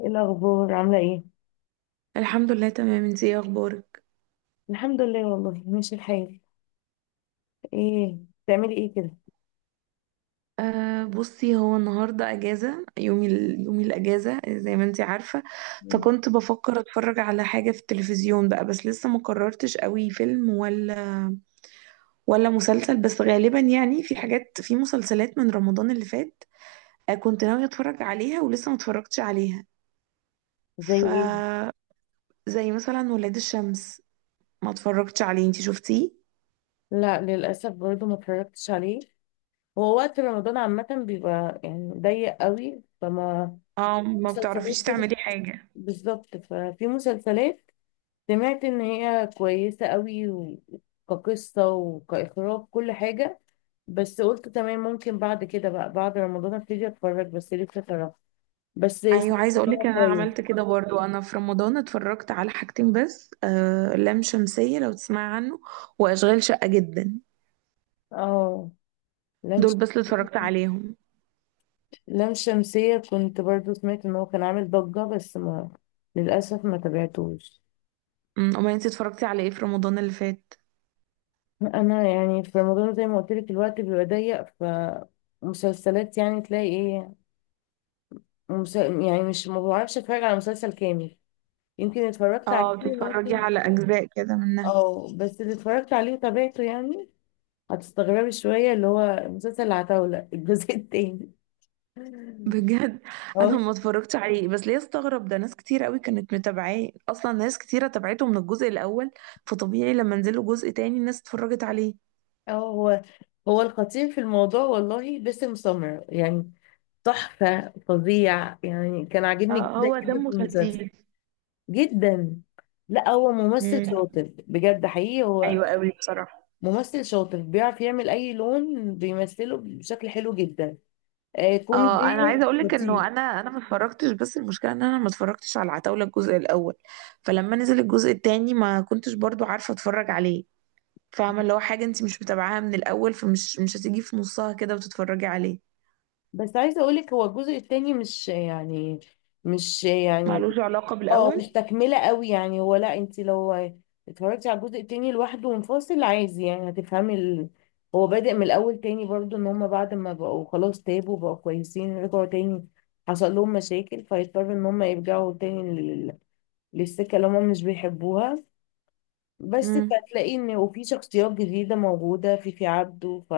ايه الاخبار؟ عامله ايه؟ الحمد لله تمام. انتي ايه اخبارك؟ الحمد لله والله ماشي الحال. ايه؟ بتعملي ايه كده؟ أه بصي، هو النهارده اجازه. يومي الاجازه زي ما انتي عارفه. مم. فكنت بفكر اتفرج على حاجه في التلفزيون بقى، بس لسه ما قررتش قوي، فيلم ولا مسلسل. بس غالبا يعني في حاجات، في مسلسلات من رمضان اللي فات أه كنت ناويه اتفرج عليها ولسه ما اتفرجتش عليها. زي ف ايه؟ زي مثلا ولاد الشمس، ما اتفرجتش عليه، انتي شفتيه؟ لا للاسف برضه ما اتفرجتش عليه. هو وقت رمضان عامه بيبقى يعني ضيق قوي، فما اه، ما مسلسلات بتعرفيش كده. تعملي حاجه. بالظبط، ففي مسلسلات سمعت ان هي كويسه قوي كقصه وكاخراج كل حاجه، بس قلت تمام، ممكن بعد كده بقى، بعد رمضان ابتدي اتفرج، بس لسه صراحه. بس سمعت ايوه، عايزه ان اقولك هو ان انا كويس. عملت كده برضو، انا في رمضان اتفرجت على حاجتين بس، لام شمسيه، لو تسمعي عنه، واشغال شقه جدا. اه، دول لانش. بس اللي اتفرجت عليهم. لام شمسية كنت برضو سمعت ان هو كان عامل ضجة، بس ما، للأسف ما تابعتوش. امال انت اتفرجتي على ايه في رمضان اللي فات؟ انا يعني في رمضان زي ما قلت لك الوقت بيبقى ضيق، فمسلسلات يعني تلاقي ايه؟ يعني مش، ما بعرفش اتفرج على مسلسل كامل. يمكن اتفرجت عليه اه، بتتفرجي ممكن. على اجزاء كده منها. اه، بس اللي اتفرجت عليه وتابعته يعني، هتستغربي شوية، اللي هو مسلسل العتاولة الجزء التاني. بجد؟ انا اه. ما اتفرجتش عليه، بس ليه استغرب ده؟ ناس كتير قوي كانت متابعاه، اصلا ناس كتيره تابعته من الجزء الاول، فطبيعي لما نزلوا جزء تاني الناس اتفرجت عليه. اه، هو الخطير في الموضوع والله باسم سمرة، يعني تحفة فظيع، يعني كان عاجبني آه، جدا هو جدا دمه في المسلسل خفيف. جدا. لا هو ممثل أمم، شاطر بجد، حقيقي هو ايوه قوي بصراحه. ممثل شاطر، بيعرف يعمل أي لون بيمثله بشكل حلو جدا. آه، كوميدي اه، انا عايزه اقول لك لطيف. انه انا ما اتفرجتش، بس المشكله ان انا ما اتفرجتش على العتاوله الجزء الاول، فلما نزل الجزء التاني ما كنتش برضو عارفه اتفرج عليه. فاهمه؟ اللي هو حاجه انت مش متابعاها من الاول، فمش مش هتيجي في نصها كده وتتفرجي عليه. بس عايزة أقولك، هو الجزء التاني مش يعني، مش يعني معلوش علاقه اه بالاول. مش تكملة قوي يعني. هو لا، انت لو اتفرجتي على الجزء التاني لوحده منفصل، عايز يعني، هو بادئ من الاول تاني برضو، ان هما بعد ما بقوا خلاص تابوا بقوا كويسين رجعوا تاني، حصل لهم مشاكل فيضطروا ان هما يرجعوا تاني للسكة اللي هما مش بيحبوها. بس، امم، فتلاقي ان وفي شخصيات جديدة موجودة في عبده.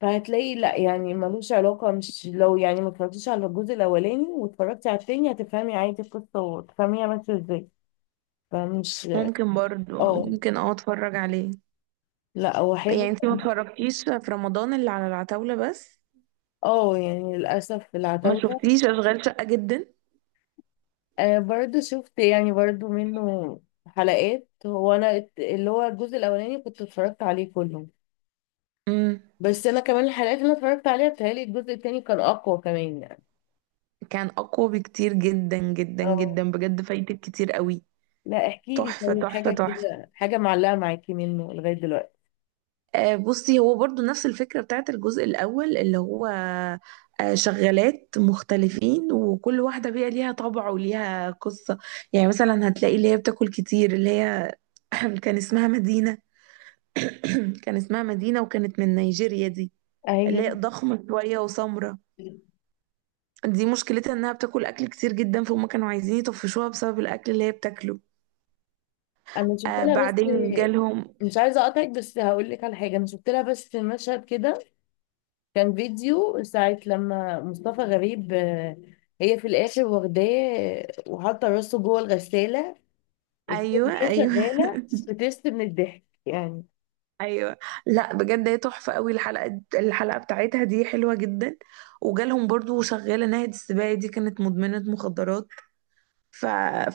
فهتلاقي لا يعني ملوش علاقة. مش لو يعني ما اتفرجتيش على الجزء الاولاني واتفرجتي على التاني هتفهمي عادي القصة وتفهميها ماشية ازاي. فمش. ممكن برضو، اه، ممكن اه اتفرج عليه. لا هو يعني حلو. انت ما اتفرجتيش في رمضان اللي على العتاوله بس؟ اه، يعني للأسف ما العتاولة. شفتيش اشغال شقه جدا؟ آه برضو شفت يعني برضو منه حلقات. هو أنا اللي هو الجزء الأولاني كنت اتفرجت عليه كله. امم. بس أنا كمان الحلقات اللي أنا اتفرجت عليها بتهيألي الجزء التاني كان أقوى كمان يعني. كان اقوى بكتير، جدا جدا اه. جدا بجد، فايتك كتير قوي. لا احكي لي تحفه طيب تحفه حاجة تحفه. كده، حاجة معلقة معاكي منه لغاية دلوقتي. بصي، هو برضو نفس الفكرة بتاعت الجزء الأول، اللي هو آه، شغالات مختلفين، وكل واحدة بقى ليها طبع وليها قصة. يعني مثلا هتلاقي اللي هي بتاكل كتير، اللي هي كان اسمها مدينة، كان اسمها مدينة، وكانت من نيجيريا دي، اللي هي ايوه، ضخمة شوية وسمرة. دي مشكلتها انها بتاكل اكل كتير جدا، فهم كانوا عايزين يطفشوها بسبب الاكل اللي هي بتاكله. أنا شفت آه، لها بس، بعدين جالهم، مش عايزة أقطعك بس هقول لك على حاجة. أنا شفت لها بس مشهد كده، كان فيديو ساعة لما مصطفى غريب هي في الآخر واخداه وحاطة راسه جوه الغسالة وفي ايوه أغنية ايوه. شغالة، بتست من الضحك يعني. ايوه. لا بجد هي تحفه قوي، الحلقه الحلقه بتاعتها دي حلوه جدا. وجالهم برضو شغاله ناهد السباعي، دي كانت مدمنه مخدرات. ف...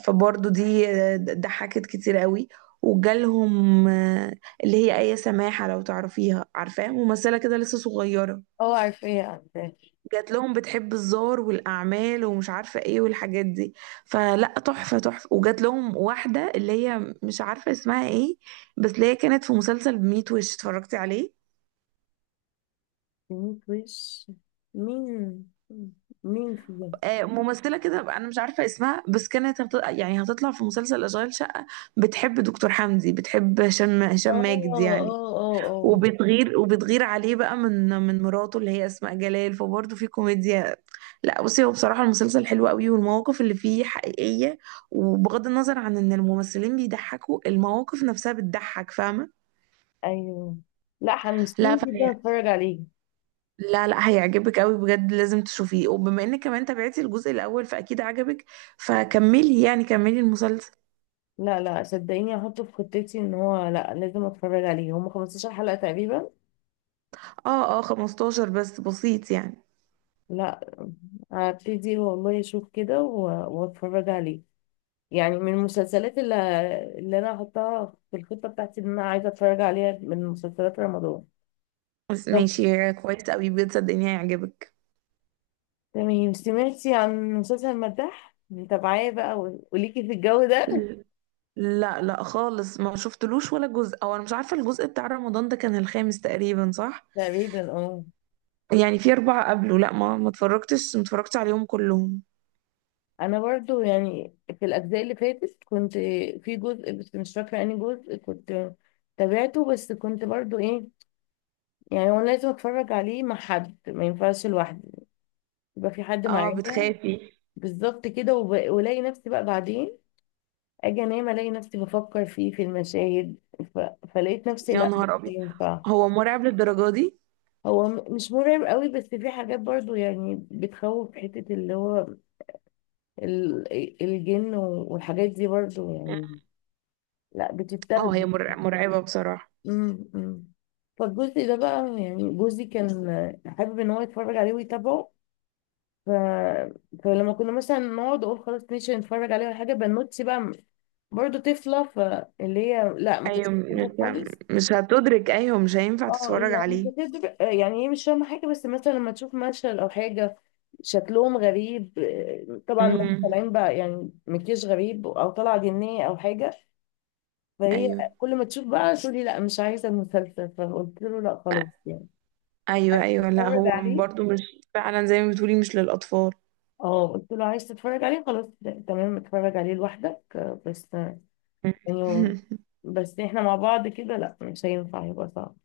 فبرضو دي ضحكت كتير قوي. وجالهم آه، اللي هي آية سماحة، لو تعرفيها، عارفاها، ممثلة كده لسه صغيرة. اه، عارفاها. جات لهم بتحب الزار والأعمال ومش عارفة ايه والحاجات دي. فلا، تحفة تحفة. وجات لهم واحدة اللي هي مش عارفة اسمها ايه، بس اللي هي كانت في مسلسل بميت وش، اتفرجتي عليه؟ مين وش؟ مين؟ مين فيهم؟ آه، ممثلة كده بقى، أنا مش عارفة اسمها، يعني هتطلع في مسلسل أشغال شقة. بتحب دكتور حمدي، بتحب هشام اه ماجد يعني. اه اه. اه، وبتغير، وبتغير عليه بقى من مراته اللي هي أسماء جلال، فبرضه في كوميديا. لا بصي، هو بصراحة المسلسل حلو قوي، والمواقف اللي فيه حقيقية. وبغض النظر عن إن الممثلين بيضحكوا، المواقف نفسها بتضحك، فاهمة؟ ايوه. لا لا حمستيني جدا فهي، اتفرج عليه. لا لا، هيعجبك قوي بجد، لازم تشوفيه. وبما انك كمان تابعتي الجزء الاول فاكيد عجبك، فكملي، يعني كملي المسلسل. لا صدقيني هحطه في خطتي، ان هو لا لازم اتفرج عليه. هم 15 حلقة تقريبا. اه اه، 15 بس، بسيط يعني. لا، هبتدي والله اشوف كده واتفرج عليه. يعني من المسلسلات اللي، اللي انا هحطها في الخطة بتاعتي، ان انا عايزة اتفرج عليها من مسلسلات رمضان. بس طب ماشي، كويس قوي بجد، صدقني هيعجبك. تمام، سمعتي عن مسلسل المداح؟ متابعاه بقى وليكي في الجو ده؟ ل- لا لا خالص، ما شفتلوش ولا جزء، او انا مش عارفه، الجزء بتاع رمضان ده كان الخامس تقريبا، صح؟ تقريبا اه. يعني في اربعه قبله. لا، ما اتفرجتش، ما اتفرجتش عليهم كلهم. انا برضو يعني في الاجزاء اللي فاتت كنت، في جزء بس مش فاكره اني جزء كنت تابعته، بس كنت برضو ايه، يعني هو لازم اتفرج عليه مع حد، ما ينفعش لوحدي، يبقى في حد اه، معايا. بتخافي؟ بالظبط كده، والاقي نفسي بقى بعدين، اجي انام الاقي نفسي بفكر فيه في المشاهد، ف... فلقيت نفسي يا لا مش نهار ابيض، ينفع. هو مرعب للدرجه دي؟ هو مش مرعب قوي، بس في حاجات برضو يعني بتخوف، حتة اللي هو ال... الجن والحاجات دي برضو يعني، لا اه، بتتاخد. مرعبه بصراحه. م- م. فالجزء ده بقى، يعني جوزي كان حابب ان هو يتفرج عليه ويتابعه. ف... فلما كنا مثلا نقعد اقول خلاص ماشي نتفرج عليه ولا حاجه، بنوتي بقى برضه طفله، فاللي هي لا ما كانتش ايوه، مش بتحبه خالص. مش هتدرك، ايوه مش هينفع اه تتفرج يعني، عليه. يعني هي مش فاهمه حاجه، بس مثلا لما تشوف مشهد او حاجه شكلهم غريب، آه، طبعا هم امم. طالعين بقى يعني مكياج غريب او طالعه جنيه او حاجه. فهي ايوه كل ما تشوف بقى تقولي لا مش عايزه المسلسل. فقلت له لا خلاص يعني، ايوه. عايز ايوه لا، تتفرج هو عليه. برضو، مش فعلا، زي ما بتقولي، مش للاطفال. اه قلت له عايز تتفرج عليه خلاص، لا، تمام اتفرج عليه لوحدك، آه، بس إنه، بس إحنا مع بعض كده لأ مش هينفع، يبقى صعب.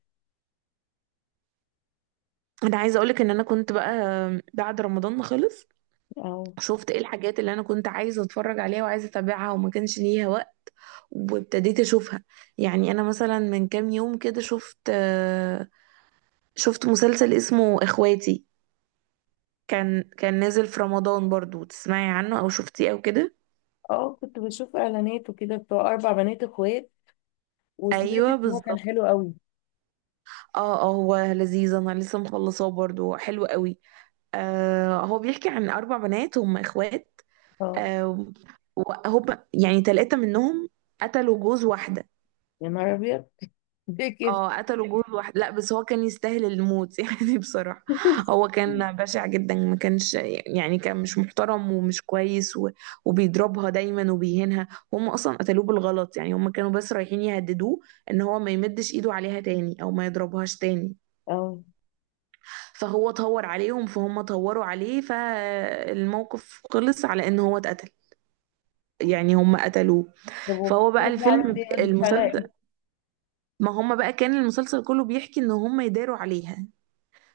انا عايزه اقولك ان انا كنت بقى بعد رمضان ما خلص أه. شفت ايه الحاجات اللي انا كنت عايزه اتفرج عليها وعايزه اتابعها وما كانش ليها وقت، وابتديت اشوفها. يعني انا مثلا من كام يوم كده شفت مسلسل اسمه اخواتي، كان نازل في رمضان برضو، تسمعي عنه او شفتيه او كده؟ أه، كنت بشوف إعلانات وكده بتوع أربع بنات إخوات، وسمعت ايوه إن هو كان بالظبط. حلو قوي. اه اه، هو لذيذ، انا لسه مخلصاه، برضو حلو قوي. آه هو بيحكي عن أربع بنات هم إخوات. أه. آه، وهم يعني تلاتة منهم قتلوا جوز واحدة. يا نهار أبيض، ليه كده؟ اه، قتلوا جوز واحدة، لا بس هو كان يستاهل الموت يعني بصراحة. هو كان بشع جدا، ما كانش، يعني كان مش محترم ومش كويس و... وبيضربها دايما وبيهينها. هم أصلا قتلوه بالغلط، يعني هم كانوا بس رايحين يهددوه إن هو ما يمدش إيده عليها تاني أو ما يضربهاش تاني. أه. فهو طور عليهم فهم طوروا عليه، فالموقف خلص على ان هو اتقتل، يعني هم قتلوه. طب فهو بقى وكنت بعمل الفيلم إيه؟ رد فعلها إيه؟ المسلسل، ما هم بقى كان المسلسل كله بيحكي ان هم يداروا عليها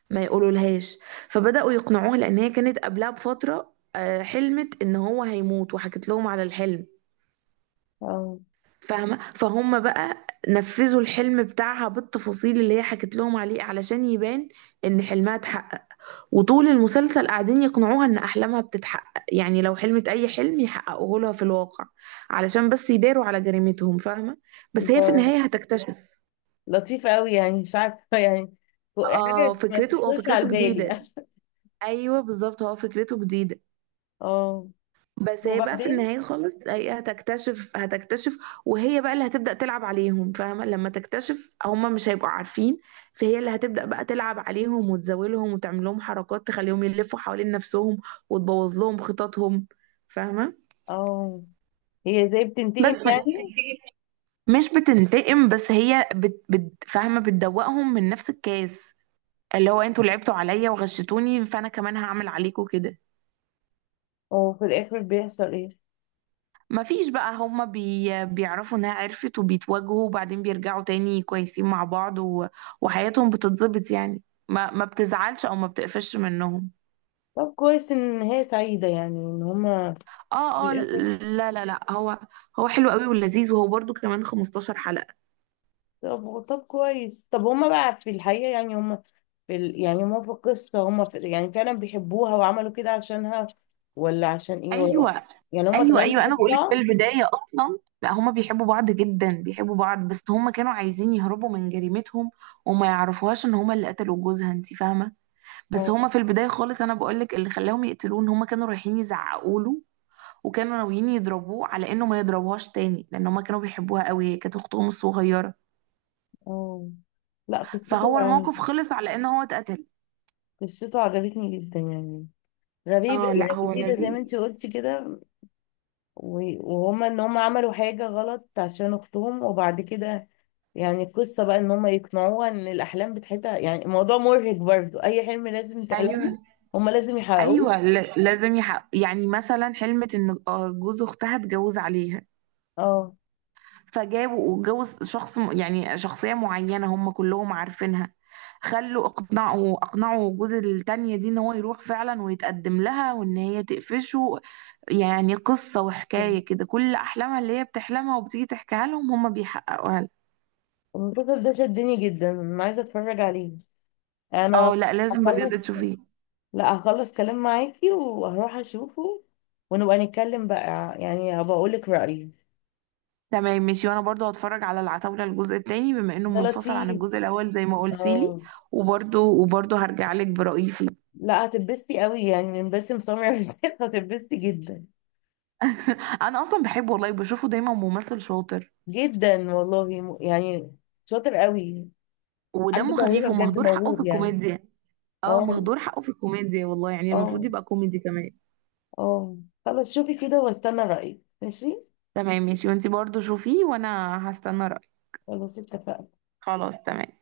ما يقولوا لهاش. فبدأوا يقنعوها، لان هي كانت قبلها بفترة حلمت ان هو هيموت وحكت لهم على الحلم، أه. فاهمة؟ فهم بقى نفذوا الحلم بتاعها بالتفاصيل اللي هي حكت لهم عليه علشان يبان ان حلمها اتحقق. وطول المسلسل قاعدين يقنعوها ان احلامها بتتحقق، يعني لو حلمت اي حلم يحققوه لها في الواقع، علشان بس يداروا على جريمتهم، فاهمه. بس هي ده في النهايه هتكتشف. لطيف قوي يعني، مش عارفة يعني، اه حاجة ما فكرته، هو تخطرش على فكرته البال جديده. يعني. ايوه بالظبط، هو فكرته جديده. أه. بس هي بقى في وبعدين؟ النهايه خالص هي هتكتشف، هتكتشف. وهي بقى اللي هتبدا تلعب عليهم، فاهمه؟ لما تكتشف هم مش هيبقوا عارفين، فهي اللي هتبدا بقى تلعب عليهم وتزاولهم وتعمل لهم حركات تخليهم يلفوا حوالين نفسهم وتبوظ لهم خططهم، فاهمه؟ أه. هي زي بس بتنتقم بس يعني. مش بتنتقم بس، هي بت فاهمه، بتدوقهم من نفس الكاس، اللي هو انتوا لعبتوا عليا وغشتوني، فانا كمان هعمل عليكم كده. وفي الآخر بيحصل إيه؟ مفيش بقى، هما بيعرفوا انها عرفت وبيتواجهوا، وبعدين بيرجعوا تاني كويسين مع بعض و... وحياتهم بتتظبط يعني، ما بتزعلش او ما بتقفش منهم. طب كويس ان هي سعيدة يعني، ان هما في اه اه الاخر. لا لا لا، هو هو حلو قوي ولذيذ، وهو برضو كمان 15 حلقة. طب، طب كويس هما بقى في الحقيقة يعني، هما يعني هما في القصة هما في... يعني فعلا بيحبوها وعملوا كده عشانها، ولا عشان ايه ولا... ايوه يعني هما ايوه. طالعين ايوه انا بيحبوا بقولك، في بعض. البدايه اصلا لا، هما بيحبوا بعض جدا، بيحبوا بعض، بس هما كانوا عايزين يهربوا من جريمتهم وما يعرفوهاش ان هما اللي قتلوا جوزها، انت فاهمه؟ بس اه هما في البدايه خالص، انا بقولك اللي خلاهم يقتلوه، ان هما كانوا رايحين يزعقوا له، وكانوا ناويين يضربوه على انه ما يضربوهاش تاني، لان هما كانوا بيحبوها قوي، هي كانت اختهم الصغيره. اه. لا فهو قصته، الموقف خلص على ان هو اتقتل. قصته عجبتني جدا يعني. غريبة، اه يعني لا هو جديدة زي ما لذيذ. انتي قلتي كده. وهما ان هما عملوا حاجة غلط عشان اختهم، وبعد كده يعني القصة بقى ان هم يقنعوها ان الاحلام بتاعتها، يعني الموضوع مرهق برضو، اي حلم لازم تحلمه ايوه هم لازم يحققوه. ايوه. لازم يحق، يعني مثلا حلمت ان جوز اختها اتجوز عليها. اه. فجابوا واتجوز يعني شخصية معينة هم كلهم عارفينها، خلوا، اقنعوا جوز التانية دي ان هو يروح فعلا ويتقدم لها وان هي تقفشه. يعني قصة وحكاية كده، كل احلامها اللي هي بتحلمها وبتيجي تحكيها لهم هم بيحققوها لها. المسلسل ده شدني جدا، انا عايزة اتفرج عليه. انا اه، لا لازم بجد هخلص، تشوفيه. لا هخلص كلام معاكي وهروح اشوفه، ونبقى نتكلم بقى، يعني هبقى اقولك رأيي. تمام ماشي، وانا برضو هتفرج على العتاولة الجزء التاني، بما انه ده منفصل عن لطيف. الجزء الاول زي ما قلتي لي. اه. وبرضو هرجع لك برأيي فيه. لا هتتبسطي قوي يعني، من باسم سمرة بالذات هتتبسطي جدا. انا اصلا بحبه والله، بشوفه دايما، ممثل شاطر جدا والله يعني، شاطر قوي، عنده ودمه موهبة خفيف بجد، ومهدور حقه في موهوب يعني. الكوميديا. اه، اه مهدور حقه في الكوميديا والله، يعني المفروض اه يبقى كوميدي كمان. اه. خلاص شوفي كده واستنى رأيك، ماشي؟ تمام ماشي، وانتي برضو شوفيه، وانا هستنى رأيك. خلاص اتفقنا. خلاص تمام.